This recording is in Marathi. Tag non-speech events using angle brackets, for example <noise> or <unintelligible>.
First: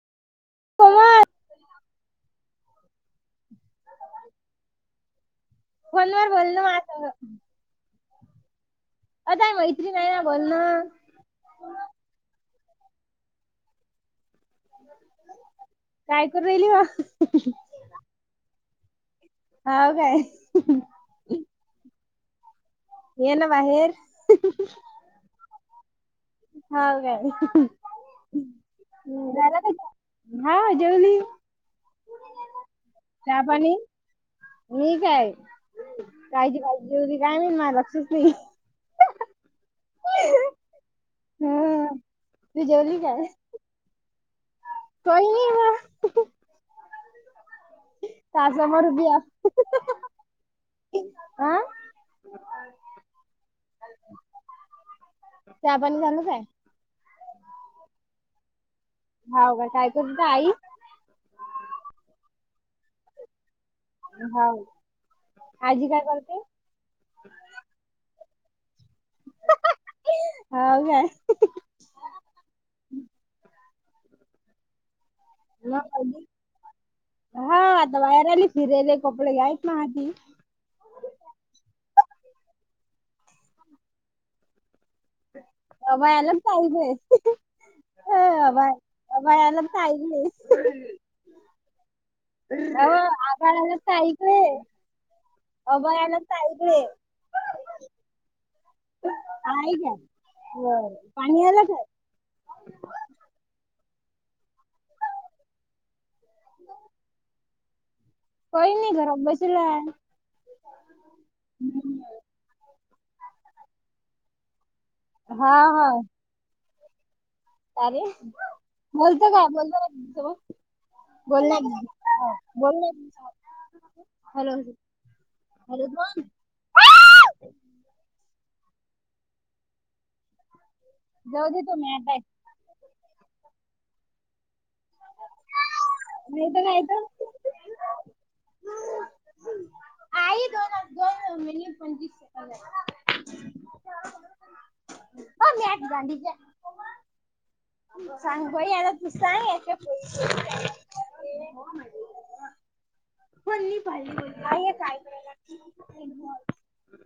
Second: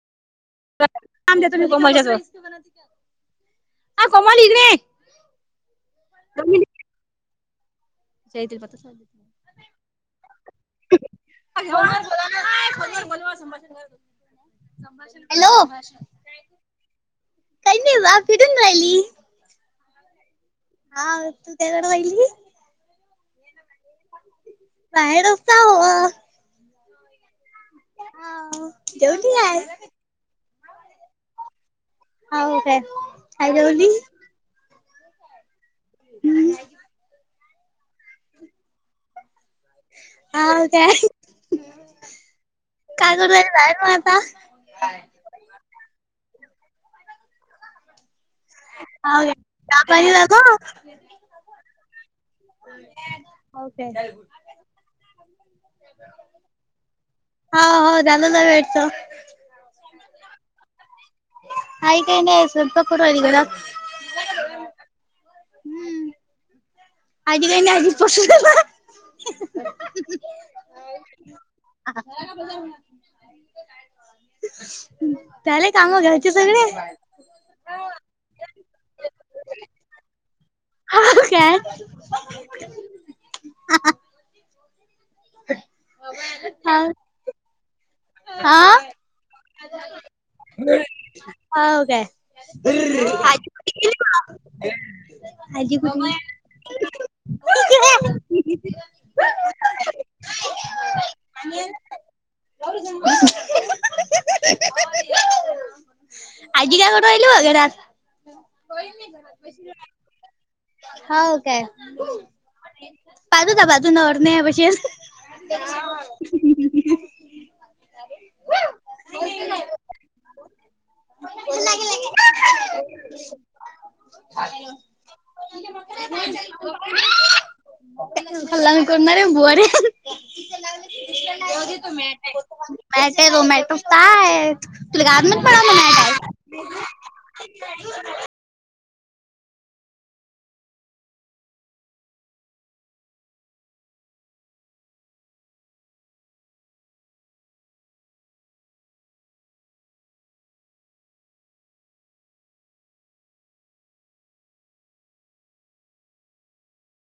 <unintelligible> आ कोमल कोमल इकडं ये. फोनवर बोल ना... मह्या संगं. <unintelligible> आताय मैत्री नाही, बोलणं. <inaudible> हॅलो, काय करू राहिली मग काही नाही जा फिडून राहिली. हाव काय. हा तू तेजावर वहिली. ये ना बाहेर. बाहेर असा व. हाव, झालं का हाव जेवली काय जेवण? हा जेवली. हाव काय, चहा काय पाणी जेवली? मी काय, काय हम्म जी काय जेवली. काय नाही माला सुख नाही. हाव त्या, हा तू जेवली काय करू जायाचं आज? <unintelligible> तोहीनी व. तासामोर उभी हाव, आहे पाणी लागो. हा <unintelligible> चहा -पाणी झालं काय? हो, हो झालं जा वेटचं. हाव का काय करूत आई? आय काय नाही, स्वल्प कडू गेलीया. हाव आजी काय करते? आज्जी काय नाही, आज्जी बसूनं हाय बा. हाव काय? <unintelligible> झाले मग कामं आजी घरचे सगळे. हा, आता वायरली फिरले कपडे हायेत माझी. हा, काय? बाय अलग टाईम हाव हेय. ह हा बाय अलग टाइम नाही. हाव काय? हो, आजी आभाळाला कुठे गेली टाइट बा हेय. आजी आबा कुठे हेला टाइट हेय. आहे घ्या, बरं पाणी आल काय? <unintelligible> आज्जी काय कोण राहिली अगे रात. काही नाही घरात बसेल आहे. हाव काय. <unintelligible> हा, हा. अ रे, बोलत का? बोललं का तुमच्यासोबत? बोल्या की, बोल्या की. हॅलो, हॅलो कोण? <unintelligible> जाऊदे तो मॅट हाय. <unintelligible> नाही तर काय तर. <unintelligible> <inaudible> आई दोन दोन मिनीट पंचवीस सेकड झाले. <unintelligible> ओ मॅट झाली ज्या <unintelligible> सांग बई याला तु सांग याक <unintelligible> पण नी <unintelligible> आई हे काय करायला लागत <unintelligible>